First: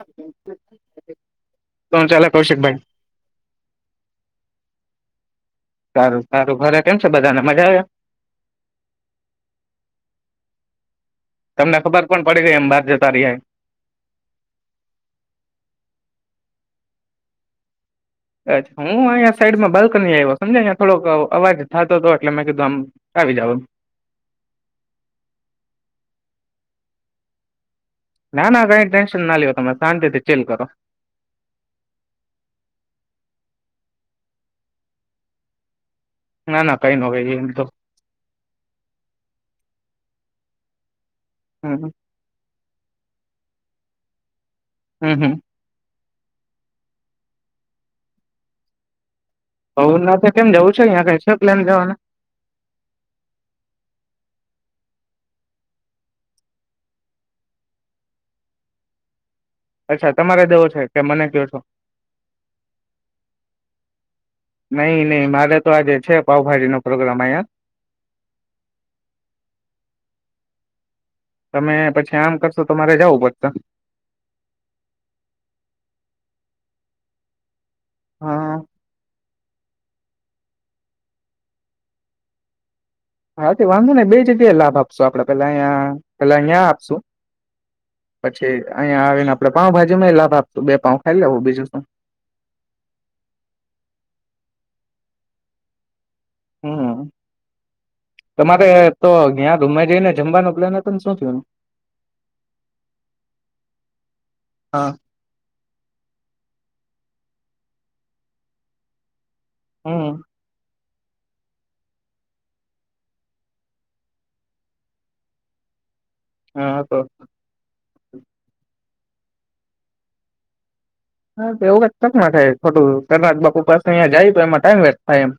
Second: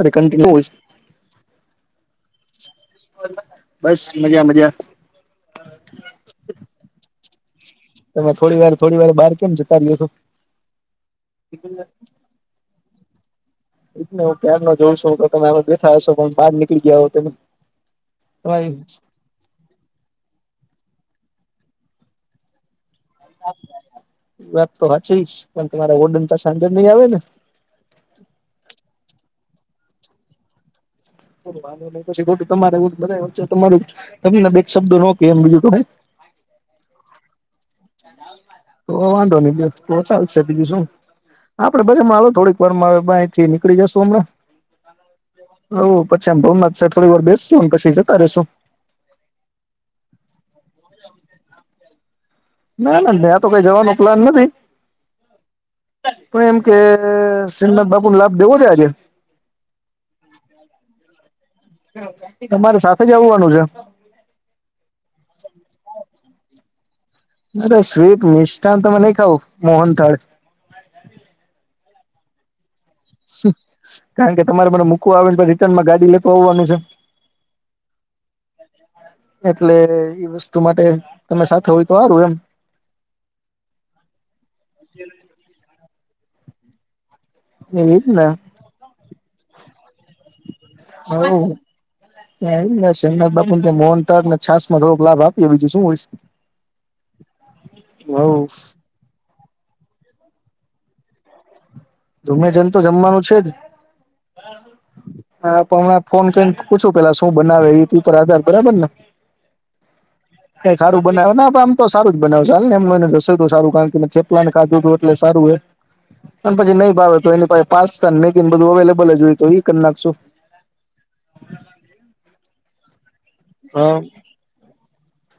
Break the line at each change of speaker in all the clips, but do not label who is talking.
અરે
શું
કન્ટી
ચાલે કૌશિકભાઈ
[unintelligible] બસ મજામ જ્યા
સારું, સારું, ઘરે કેમ છે બધાને મજા આયા
તમે થોડી વાર, થોડી વાર, બાર કેમ જતા રયો છો?
તમને ખબર પણ પડી રય, એમ બહાર જતા રિયા એમ
ઈજને હું ત્યાર નો જોવશું, તમે આમ જ બેઠા હશો, પણ બહાર નીકળી ગયા હો તે
અચ્છા, હું અહીંયા સાઈડમાં બાલ્કનીએ આઈવો, સમજાયયાં થોડોક અ અવાજ થાતો તો એટલે મેં કીધું આમ આવી જાવ
[inaudible] વાત તો હાચીચ, પણ તમારા ઓડન તો સાંજે નહી આવે ને?
ના, ના, કંઈ ટેન્શન ના લ્યો તમે, શાંતિથી ચીલ કરો.
અરે, વાંધો નહી, પછી ખોટું તમારે ઉવું બધાય વચ્ચે, તમારું, તમને બેક શબ્દો નો કે, એમ બીજું તો હું?
ના ના કઈ ન કઈ એમ તો
તો વાંધો નહી, બે તો ચાલશે બીજું શું? આપડે
હમ
બધા માળો થોડીક પર માર બાંએ થી નીકળી જશું અમણાં?
હમ, હમ
પછી આમ ભવનાથ સાડ થોડી વાર બેસશું અન પછી જતા રેસું
હવ, ના તે કેમ જવું છે, અઈંયા કંઈ છે પ્લેન જવાના?
ના, ના, ન્યા તો કઈ જવાનો પ્લાન નથી. પણ એમ કે સિંહનાથ બાપુ ન લાભ દેવો છે આજે?
અચ્છા, તમારે દેવો છે કે મને ક્યો છો.
[unintelligible] તમારે સાથે જ આવવાનું છે.
નઈ, નઈ, મારે તો આજે છે પાવભાજી નો પ્રોગ્રામ અહીંયા
અરે, સ્વીટ, મિષઠાન તમે નહી ખાવ, મોહન થાળ
તમે પછી આમ કરશો? તો મારે જવું
સ
પડશે
સ્ કારણ કે તમારે મને મૂકવા આવેને, પણ રિટર્ન માં ગાડી લેતો આવાનું છે
હા
[unintelligible] એટલે એ વસ્તુ માટે તમે સાથે હોય તો હારુ, એમ.
હા, તે વાંધો નઈ, બે જગ્યાએ લાભ આપશું આપડે, પેલ્લા અંયા, પેલ્લા અઈંયાં આપશું
[inaudible] ને
પછી અહીંયા આવીને આપડે પાઉં ભાજી માંય લાભ આપ, બે પાઉં ખાઈ લેવું, બીજું શું?
[unintelligible] સેમનાથ બાપુ ન ત્યાં મોહનથાળ ને છાંસ માં થોડો લાભ આપીએ, બીજું શું હોઈશ
હમ, તમારે તો ગ્યાં ધુમ્મા જઈને જમવાનો પ્લાન હત્ પણ શું થ્યું?
ધુમે જન તો જમવાનું છે જ.
હા
હા, પણ મેં ફોન કરીને પૂછું પેલ્લા શું હું બનાવે એ ઈ પીપર આધાર બરાબર ને?
હમ
કંઈ ખારું બનાવે, ના પામ તો સારું જ બનાવ, ચાલ ને મને સધસાધું કાનકે મેં ચપલા ને ખાધુંતું એટલે સારું અએ અન પછી નહી ભાવે તો એની પાહે પાસ્તા ન મેગી બધું અવેલ બલ જ ઓય તો ઈ કર નાખશું.
તનાજ બાપુ પાસ
હા
અઈંયા જાય, તો એમાં ટાઈમ વેસ્ટ થાય એમ.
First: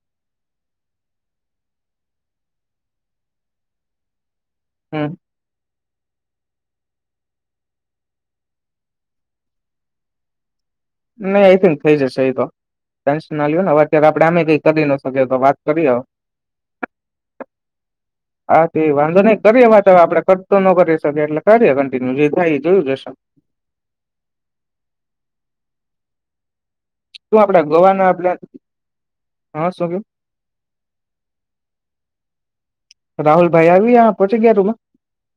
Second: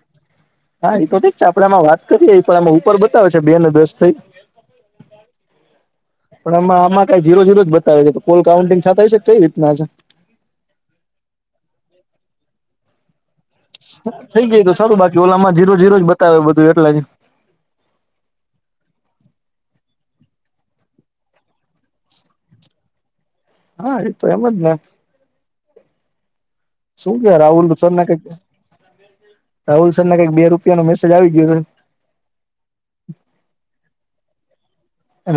હા, એ તો ઠીક છે, આપડે આમાં વાત કરીએ પણ આમાં ઉપર બતાવે છે બે ને દસ થઈ
હમ્મ
પણ આમાં આમાં કઈ જીરો જીરો જ બતાવે છે, કોલ કાઉન્ટિંગ થ થાય છે કઈ રીતના આ છે?
નહી આઈ થિંક થઈ જશે એ તો, ટેન્શન ના લ નેવે અત્યારે આપડે અમે
થઈ
કઈ
જાય તો
કરી
સારું
ના
બાકી
શકીએ તો
ઓલામાં
વાત
જીરો
કરીએ,
જીરો જ બતાવે બધું એટલે જ
હા, તે વાંધો નને કરીએ વા તો આપડે કરતો ન કરી શકીએ એટલે કરીએ કન્ટિન્યુ જે થાય જોયું જશે,
હા, એ તો એમ જ ને શું કે
આપડે
રાહુલસન્ના
ગોવાના
કઈ
પ્લાન હા શું
રાહુલ
કે
સરને કઈક બે રૂપિયા નો મેસેજ આવી ગયો છે,
રાહુલ ભાઈ આવી પહોંચી ગયા રૂમાં?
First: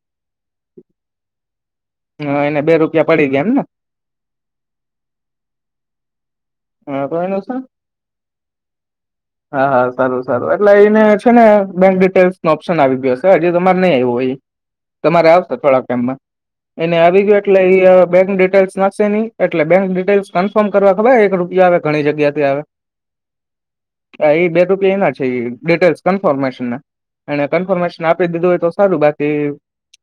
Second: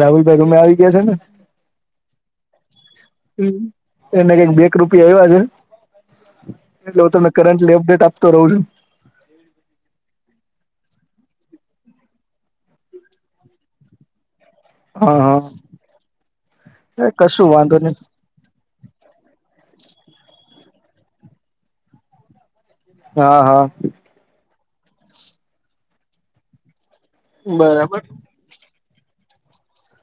રાહુલભાઈ રમે આવી ગયા છે ને,
એને બે રૂપિયા પડી ગયા એમ
એને કઈક બેક રૂપિયા એવા છે. એટલે
ને
હું
તો
તમને
એનું છે
કરન્ટલી અપડેટ આપતો રહું છું.
એ છે ને બેંક ડિટેલ્સ નો ઓપ્શન આવી ગયો હ છે હજી તમારે નહી આવું હો એ
હા
તમારે આવશે
હા
થોડા ટમમાં એને
એ
આવી ગયો
કશું
એટલે
વાંધો નહી
બેંક ડિટેલ્સ નાખશે નહી, એટ એટલે બેંક ડિટેઇલ્સ કન્ફર્મ કરવા ખબર એક રૂપિયા આવે ઘણી જગ્યા થી આવે?
હા હા
ફશન અને
બરાબર
કન્ફર્મેશન આપી દીધું હોય તો સારું બાકી,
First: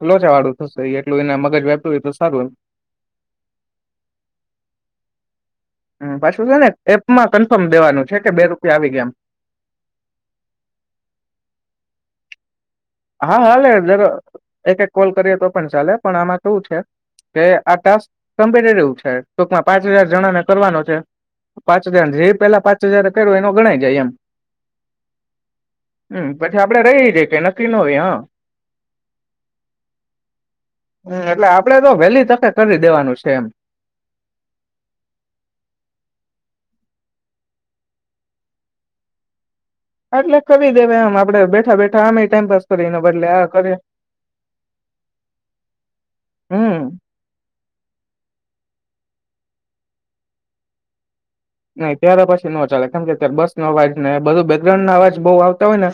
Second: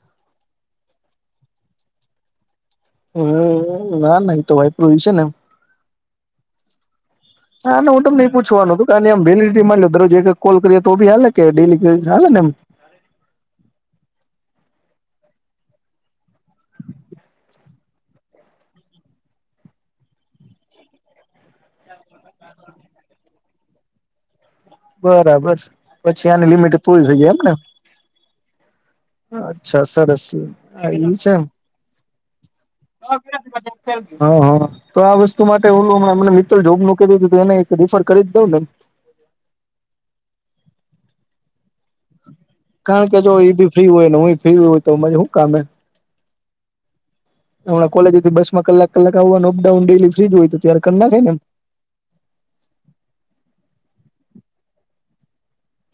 એ લોચા વાળું થશે એટલું એના મગજ વેપરું એટલે સારું એમ
હમ્મ ના ના તો વાઈપરુંય છે ને એમ
હમ્મ પાછું છે ને એ
હા હું તમને એ પૂછવાનું હતું કાર એમ વેલીટી માન્યો દરજ કોલ કરી તો ભી હાલે કે ડેલીલે ને એમ
હા હાલે જરા એક એક કોલ કરીએ તો પણ ચાલે પણ આમાં શું છે. કે આ ટાક કમ્પટિવ છે ટોકમાં પાંચ હજાર જણા ને કરવાનો છે, પાંચ હજાર જે પેલા પાંચ હજાર કર્યો એનો ગણાય જાય એમ,
બરાબર
હમ
પછી આની લિમિટ
આપડે
પૂરી
રહી
થઈ જાય એમ
કઈ
ને?
ન હોવે હા
અચ્છા સરસ એ છે એમ
હમ
હ
એટલે આપડે તો વહેલી તકે કરી દેવાનું છે એમ
હ તો આ વસ્તુ માટે ઓલુંંમને મિત્ર જો. મકી દ એને રીફર કરી જ દઉં નેમ?
એટલે કરી દેવા આમ આપડે બેઠા બેઠા આમે ટાઈમપાસ કરીને
કારણ કે
બદલે
જો
આ
એઈ ભી
કરીએ
ફ્રી હોય, ને હું ફ્રી હો હોય તો મ શું કામે
હમ્મ
હમણા કોલેજથી બસ માં કલાક કલાક આવવાનું અપડાઉન ડેલી ફ્રીજ હોય, તો ત્યારે કરના થાય એમ
નઈ ત્યારે પછી નો ચાલે કારમ કે બસો અવાજ નને બધું બેકગ્રાન્ડો અવાજ બહ આવ હોય ને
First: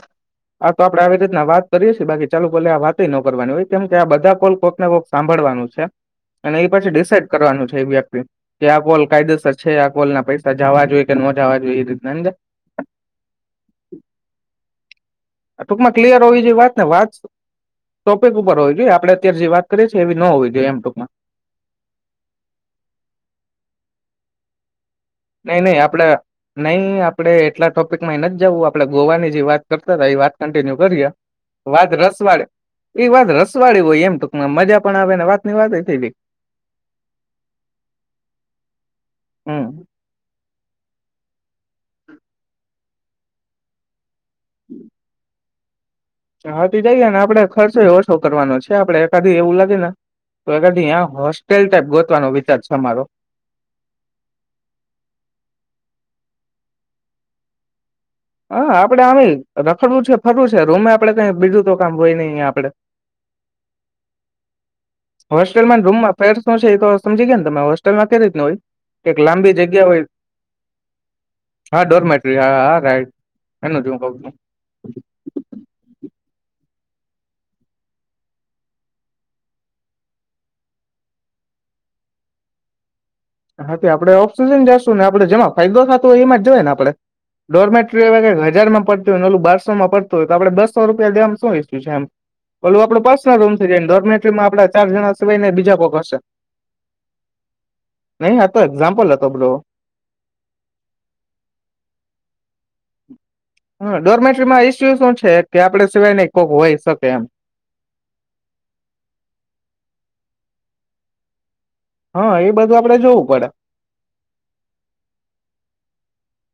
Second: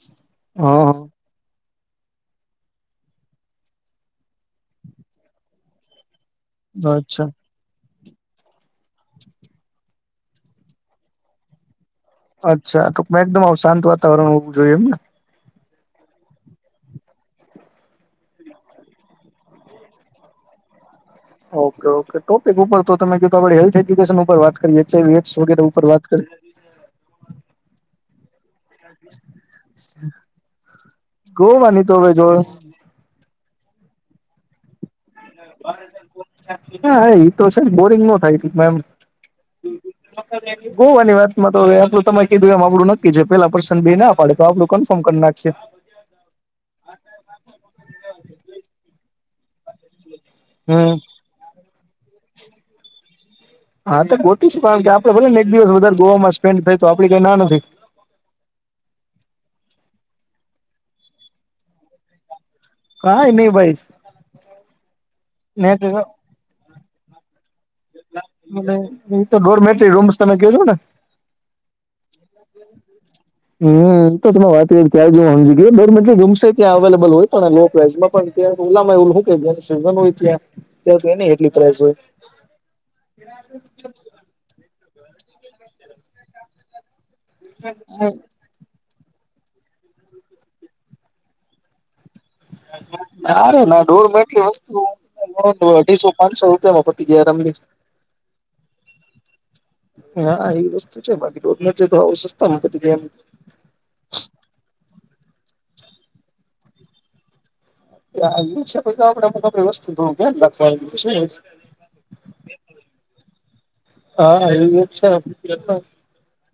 આ
હા
તો આપડે આવી રીત વાત કરીએ બાકી ચાલુ ભલે આ વાત ન કરવાની હોય કેમ કે આ બધા કોલ કોક ને કોક સાંભળવાનું છે. અને એ પછી
હા અચ્છા
ડિસાાઈડ કરવાનું છે, એ વ્યક્તિ કે આ કોલ કાયદેસર છે આ કોલ ના પૈસા જવા જોઈએ કે ન જવા જોઈએ, રીતના સમજ્યા?
અચ્છા ટક એકદમ અવશાંત વાતાવરણ હોવું જોઈએ, એમને
ટૂંકમાં ક્લિયર હોવી જોઈ વાત ને વાત ટોપિક ઉપર હોવી જોઈએ, આપડે અત્યારે જે વાત કરીએ છીએ એવી ન હોવી જોઈએ એમટુકમાં.
ઓકે ઓકે ટોપિક ઉપર તો તમે ક આપડે હેલ્થ એજ્યુકેશન ઉપર વાત કરીએ, એચઆઈવી એડ્સ
નઈ
વગેરે
નહી
ઉપર
આપડે
વાત કરીએ
નહી આપડે એટલા ટોપિક માં ન જવું આપડે ગોવાની જે વાત કરતા હતા, વાત કન્ટિન્યુ કરીએ
ગોવાની
વાદ
તો હવે
રસ
જો
વાળે એ વાદ રસ વાળ હોય એમ ટક મજા પણ આવે, ને વાત ની વાત થઈ જાય
હા, એ તો છે બોરિંગ ન થાયક એમ
હમ
[unintelligible] હોોવાની વાત માં તોલું તમે કીધું એમ આપડું નક્કી છે પેલા પર્સન બે ના પાડે તો આપલું કન્ફર્મ કરી નાખી. [unintelligible]
હટી જઈએ ને આપડે ખર્ચો ઓછો કરવાનો છે, આપડે એકાધી એવું લાગે ને તો કધી
હમ
યા હોસ્ટેલ ટાઈપ ગોતવાનો વિચાર છે, અમારો
હા તો ગોતીશું કારણ કે આપડે ભલે ને એક દિવસ વધારે ગોમાં સ્પેન્ડ થાય તો આપડી કઈ ના નથી
હા આપડે આ રખડવું છે, ફરવું છે, રૂમે આપડ કઈ બીજું તો કામ હોય નઈ આપડે
કઈ ની ભાઈ
હોસ્ટેલમાં ને
મેં
રૂમમાં ફેર શું છે, એ તો સમજી ગયા ને તમે હોસ્ટેલમાં કેઈ રીતની હોય કે
એ
એક
તો
લાંબી જગ્યા
ડોરમેટરી
હોય
રૂમ્સ તમે કયો છો ને
હા ડોર મેટ્રી હા હા રાઈટ એનું જ હું
હમ
કઉ
તો
છું
તમે વાત ક્યાં જો [unintelligible] તો ત્યા અવેલેબલ હોય પણ લો પ્રાઈઝમાં પણ ત્યા ઉલામાં એવું કે સીઝન હોય ત્યા ત તેની કેટલી પ્રાઈઝ હોય
હા તે આપડે ઓક્સિજન લેશું ને આપડે જેમાં ફાયદો થતો હોય એમાં જવાય ને આપડે ડોરમેટરી હવે કંઈક હજારમાં પડ તુ અને ઓલુ બારસોમાં પડતો હોય તો આપડે બસો રૂપિયા દેવામાં શું વેચ્યું છે, એમ ઓલું આપડો પર્સનલ રૂમ
નારે
થઈ જાય
ના
ને
ડોળ
ડોર્મેટરીમાં
એટલી
આપડા
વસ્તુ
ચાર જણા સિવાય ને બીજા કોક
અઢીસો
હશે
પાંચસો રૂપિયામાં પતી ગયા [unintelligible]
નહી આ તો એક્ઝામ્પલ હતો પેલો
હા એ વસ્તુ છે, બાકી રુમમેટ હોય તો હાવ સસ્તામાં પતી જાય એમ
હા ડોર્મેટરીમાં ઈસ્યુ શું છે કે આપડે સિવાય ન કોક હોય શકે એમ
આ છે પછી તો આપડે બ [unintelligible] વસ્તુ બું ધ્યાન રાખવા છે.
હા એ બધું આપડે જોવું પડે
હા એ છે.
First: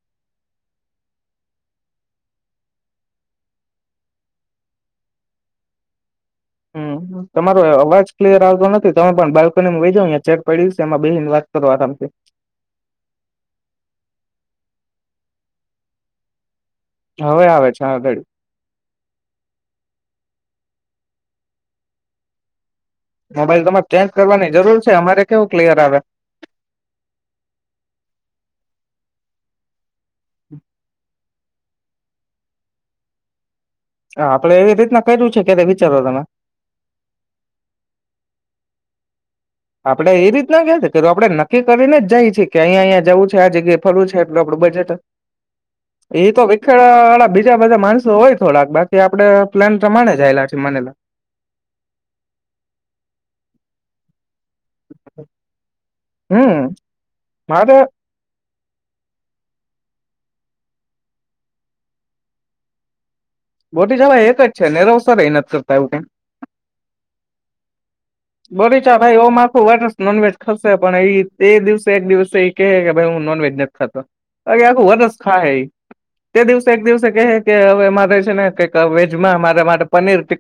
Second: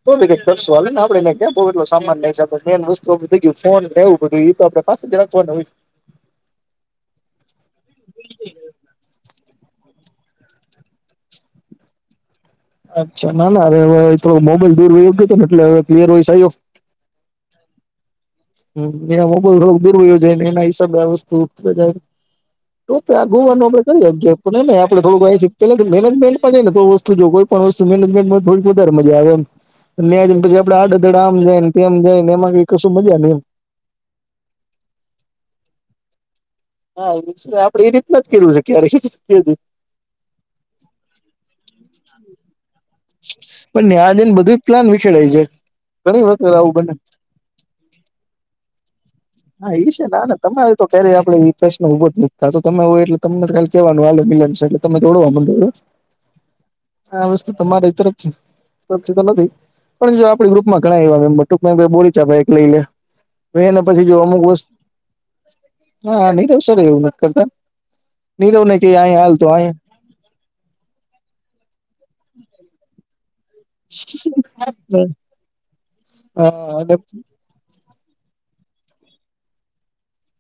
તો ભી કઈ કરશો હવે ને આપડેને કેટો એટલો સામાન લઈ જાતો મેન વસ્તુ થઈ ગું ફોન એવું બધું એતો તપાસે જરાક વાર [unintelligible]
હમ તમારો અવાજ ક્લિયર આવતો નથી તમે પણ બાલ્કનીમાં બેહી જાઓ અને ચેક પડ્યું સે એમાં બેસીને વાત કરો આરામથી
અચ્છા ના નારે હવે મોબાઈલ દૂરયોગ ને એટલે હવે ક્લિયર વોઇસ આયો
હવે આવે છે આગળ
હ એ મોબાઈલ રો દૂર હોયો જોયને એના હિસાબે આ વસ્તુ બજાર તો આગુવાનું
મોબાઈલ
આપડે
તમારે ચેન્જ
કરીએ
કરવાની
નય નય
જરૂર છે
આપડે
અમારે કેવું ક્લિયર
થોડું
આવે
મેનેજમેન્ટમાં જ ને તો વસ્તુ જો કોઈ પણ [unintelligible] વધારે મજા આવે એમ ન્યાંને પછી આપડએ આડે ધડ આમ જાય ને તેમ જાય ને એમાં કઈ કશું મજા ની એમ
હ આપડે એવી રીતના કર્યુ છે, કે વિચારો તમે
હા આપડે એ રીતના જ કયુઁ છે, કયારે
આપડે એ રીતના કે આપડે નક્કી કરીને જાયી છે. કે અહિયા અહિયા જવું છે આ જગ્યાએ
પણ
ફરવું
ન્યા
છે,
જઈને
એટલું
બધું
આપડું
જ પ્લાન
બજેટ
વિખેડાઈ જાય ઘણી
એ તો
વખત આવું
વિખેડ
બને.
વાળા બીજા બધા માણસો હોય થોડાક બાકી આપડે
હા
પ્લાન
એ છે,
પ્રમાણે જ
નાને
આયેલા છે
તમારે
મને
તો
લાગે
ક્યારેય આપડે એ પ્રશ્ન ઉભો થઈ ત્યાર તો તમે હોય એટલે તમને તો ખાલી કેહેવાનું હવે મિલન છે. એટલે તમે દડો આમંડો
હમ
આ વસ્તુ
મારે
તમારી તરફ સાચી તો નથી પણ જો આપડી ગ્રુપમાં ઘણા એવા મેમ્બર ટુકમાં કોઈ બોલી ભાઈ એક લઈ લે એને પછી
બોરીચા
જો
ભાઈ એક
અમુક
જ છે
વસ્તુ
નેરવસર એ નથી કરતા એવું કઈ
હા નીરવ સર એવું નથી કરતા નીરવ ને
બોરી
કે
ચા ભાઈ
અહીયા હાલ
ઓમ
તો
આખુ વર્ષ નોનવેજ ખશે પણ એ એ દિવસે એક દિવસ એ કે કે ભાઈ હું નોનવેજ નથી ખાતો બાકી આખું વર્ષ
અહીયા
ખાએ તે દિવસે એક દિવસે કેહે કે હવે મારે છે, ને કઈક વેજમાં મારે માટે પનીર ટિ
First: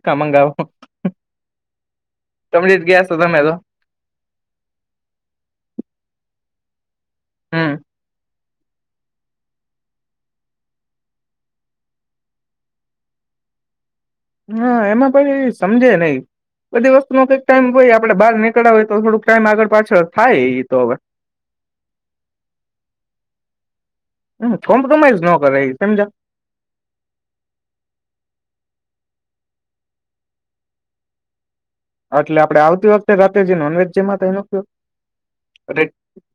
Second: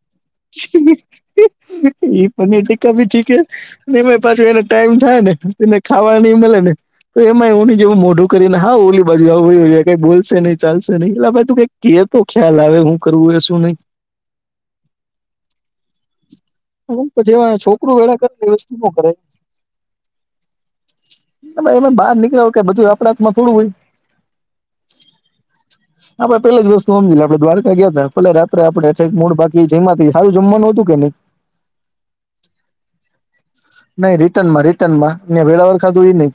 ઈ [unintelligible] પનીર
સમજી જ
ટીક્કા
ગયા
ભી
છો
ટિકે
તમે તો
અને એમાં એ પાછું એને ટાઈમ થાય ને એને ખાવા નઈ મલે ને તો એમાં
હમ
એવુની જેવું મોઢું કરીને હા ઓલી બાજુ આવું એ કઈ બોલશે નહી ચાલશે નહી અલા ભાઈ તું કઈ કેતો ખ્યાલ આવે હું કરું શું નહી
હા એમાં પણ સમજે નય બધી વસ્તુ નો
પછી
કઈ
એમાં
ટાઈમ હોય
છોકરું
આપડે
વેડા કરે
બાર
ને એ વસ્તુ
નીકળાવ
નો
હોય તો
કરાય
થોડુંક ટાઈમ આગળ પાછળ થાય એ તો હવે
હમે એમે બહાર નીકળ કે બધું આપણ હાથમાં થોડું હોય.
હમ કોમ્પ્રોમાઈઝ ન કરે એ સમજા
[unintelligible] પેલી જ વસ્તુ સમજી આપડે દ્વારકા ગયા હતા પલે રાત્રે આપડે. [unintelligible] મૂળ બાકી જેમાંથી હારું જમવાનું હતું કે નહી.
આટલે આપડે આવતી વખતે રાતે જે [unintelligible] જેમાં તો એનો કયો.
[unintelligible] વેળાવળ ખાધું એ [unintelligible]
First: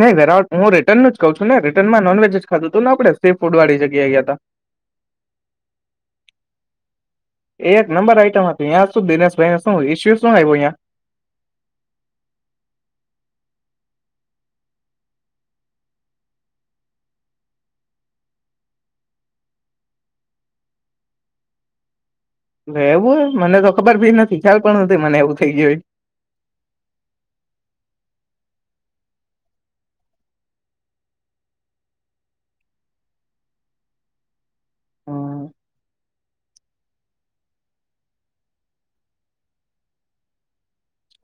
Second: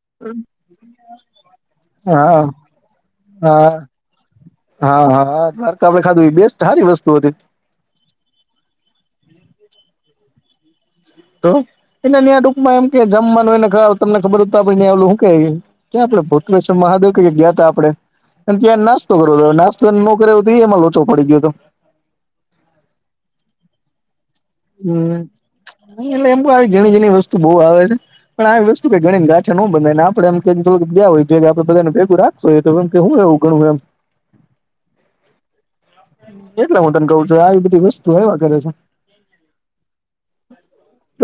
[unintelligible] વેરાવટ હું રિટર્ન જ કઉ છું ને રિટર્નમાં નોનવેજ
હા
ખાધું હતું ને આપણે સી ફૂડ
હા
વાળી જગ્યાયા ગયા. હતા
હા હા દ્વારકા આપડે ખાધું એ બેસ્ટ હારી વસ્તુ હતી
એ એક નંબર આઈટમ હતી યાં શું દિનેશભાઈને શું ઇસ્યુ શું આવ્યો અહ્યા.
તો. [unintelligible] માં એમ કે જમવાનુંયને [unintelligible] તમને ખબરત આપડં આવેલું હું કે ક્યાડે [unintelligible] [unintelligible] કે ગયા તા આપડે. અને ત્યાં નાસ્તો કર નાસ્તો એને ન કરે તો એમાં લોચો પડી ગયો હતો.
એવું હોય મને તો ખબર ભી નથી. ખ્યાલ પણ નથી
હમ
મને એવું થઈ ગયું
એટલે એમ બ આવી ઘણી ઘણી વસ્તુ બહુ આવે છે. પણ આવી વસ્તુ કે ગણી ગાઠન હું બનાને ને આપણે એમ કે થોડાક ગયા હોય જોએ કે આપણે બધા ભગું રાખું હોય તો કેમ કે હું એવું. [inaudible]
હા.
કેટલે હું તને કઉ છું આવી બધી વસ્તુ એવા કરે છે.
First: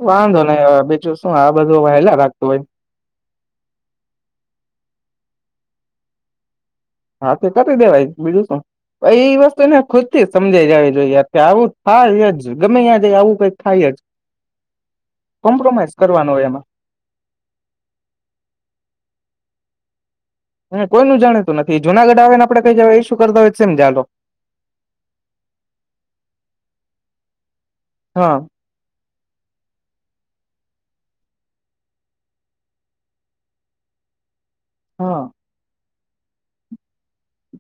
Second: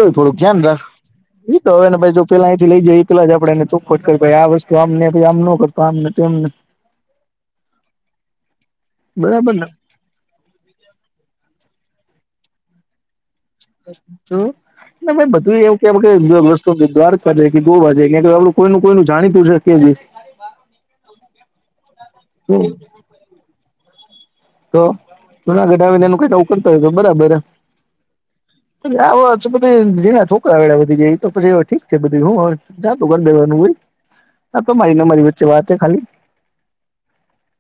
વાંધો નહી હવે બીજું. શું આ
એઈ તો
બધું
હવે ભ
વહેલા
જો
રાખતું
પેલા
હોય
અંથી લઈ જાય એ પેલા આપણે એને ચોખોટ કરી આ વસ્તુ. તો આમને આમ ન કરતો આમને તો એમને.
હા તે કરી દેવાય બીજું શું એ વસ્તુ ને [unintelligible] થી સમજાઈ જવી જોઈ આવું. હા [unintelligible] ગમે ત્યાં જ આવું કઈક થાય. જ
બધું એવું
કોમ્પ્રોમાઈઝ કરવાનો હોય
કે [unintelligible] દ્વારક [unintelligible] કે ગોવા [unintelligible] કોઈ. કોઈ ન જાણીતું છે, કે છે
કોઈ નું જાણીતું નથી જુનાગઢ આવે ને આપે કઈ જય એ શું કરતા હોય [unintelligible]
તો જુનાગઢ આવીને એનું ક કરતા હોય તો બરાબર.
હા.
[unintelligible] બધી જેના છોકરા [unintelligible] બી જાય તો પછી ઠીક છે બધી હું જાતું ગેવા હોય. હા તો મારી ના
હા
મારી વચ્ચે વાત ખાલી.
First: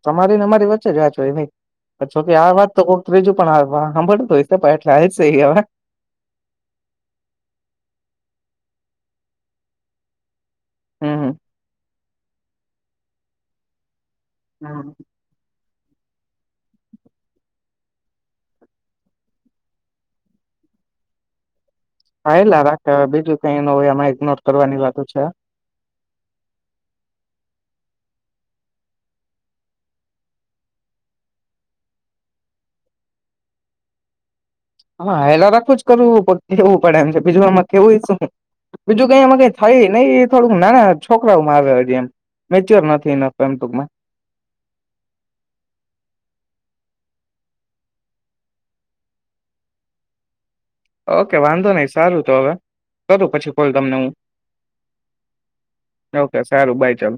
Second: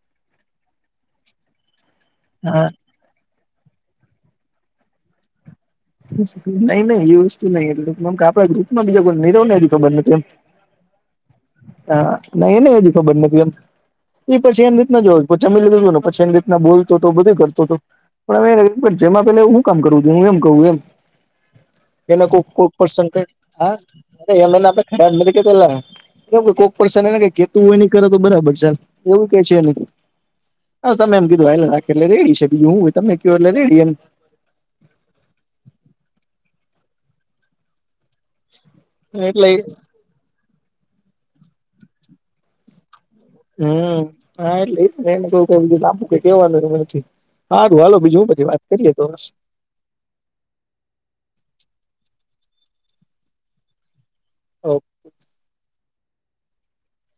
તમારી ને અરી વચ્ચે જ વાચ હોય નઈકે આ
હા
વાત તો ત્રીજું. પણ [unintelligible] છે.
નહી નહી એ વસ્તુ [unintelligible] એટમ આપડા ગ્રુપમાં બીજા કો નીરવ ને હજ ખબર નથી એમ.
હમ હમ.
હા નહી એ ન હજી ખબર નથી એમ એ પછી એની રીતના જોય ચમી [unintelligible] ને [unintelligible] બોલતો હતો બધું કરતો હતો પણ જેમાં પે હું કામ કરું છું, હું એમ [unintelligible] એમ. એને કો
હાયલા
કોઈ કો
રાખે હવે બીજું કઈ ન હોય આમાં ઇગ્નોર કરવાની વાતો છે
હ [unintelligible] કોક [unintelligible] કેતું હોય [unintelligible] કરે તો બરાબર ચાલ એવું ક છેને. હા તમે એમ કીધું એટલે રેડી છે, બીજું હું તમે ક એટલે રેડી એમ.
હા હેલા રાખવું જ [unintelligible] કેવું પડે એમ છે, બીજું આમાં [unintelligible] બીજું કઈ એમાં
એટલે
કઈ થઈ નહી એ થોડુંક નાના છોકરામાં આવ એમ મેચ્યોર નથી. એમ ટૂંકમાં
હમ હા એટલે ને એને [unintelligible] [unintelligible] બીજું હું પછી વાત કરીએ તો [unintelligible]
ઓકે વાંધો નઈ સારું તો હવે કરું પછી કોલ તમને હું.
ઓકે.
ઓકે સારું બાય ચાલ.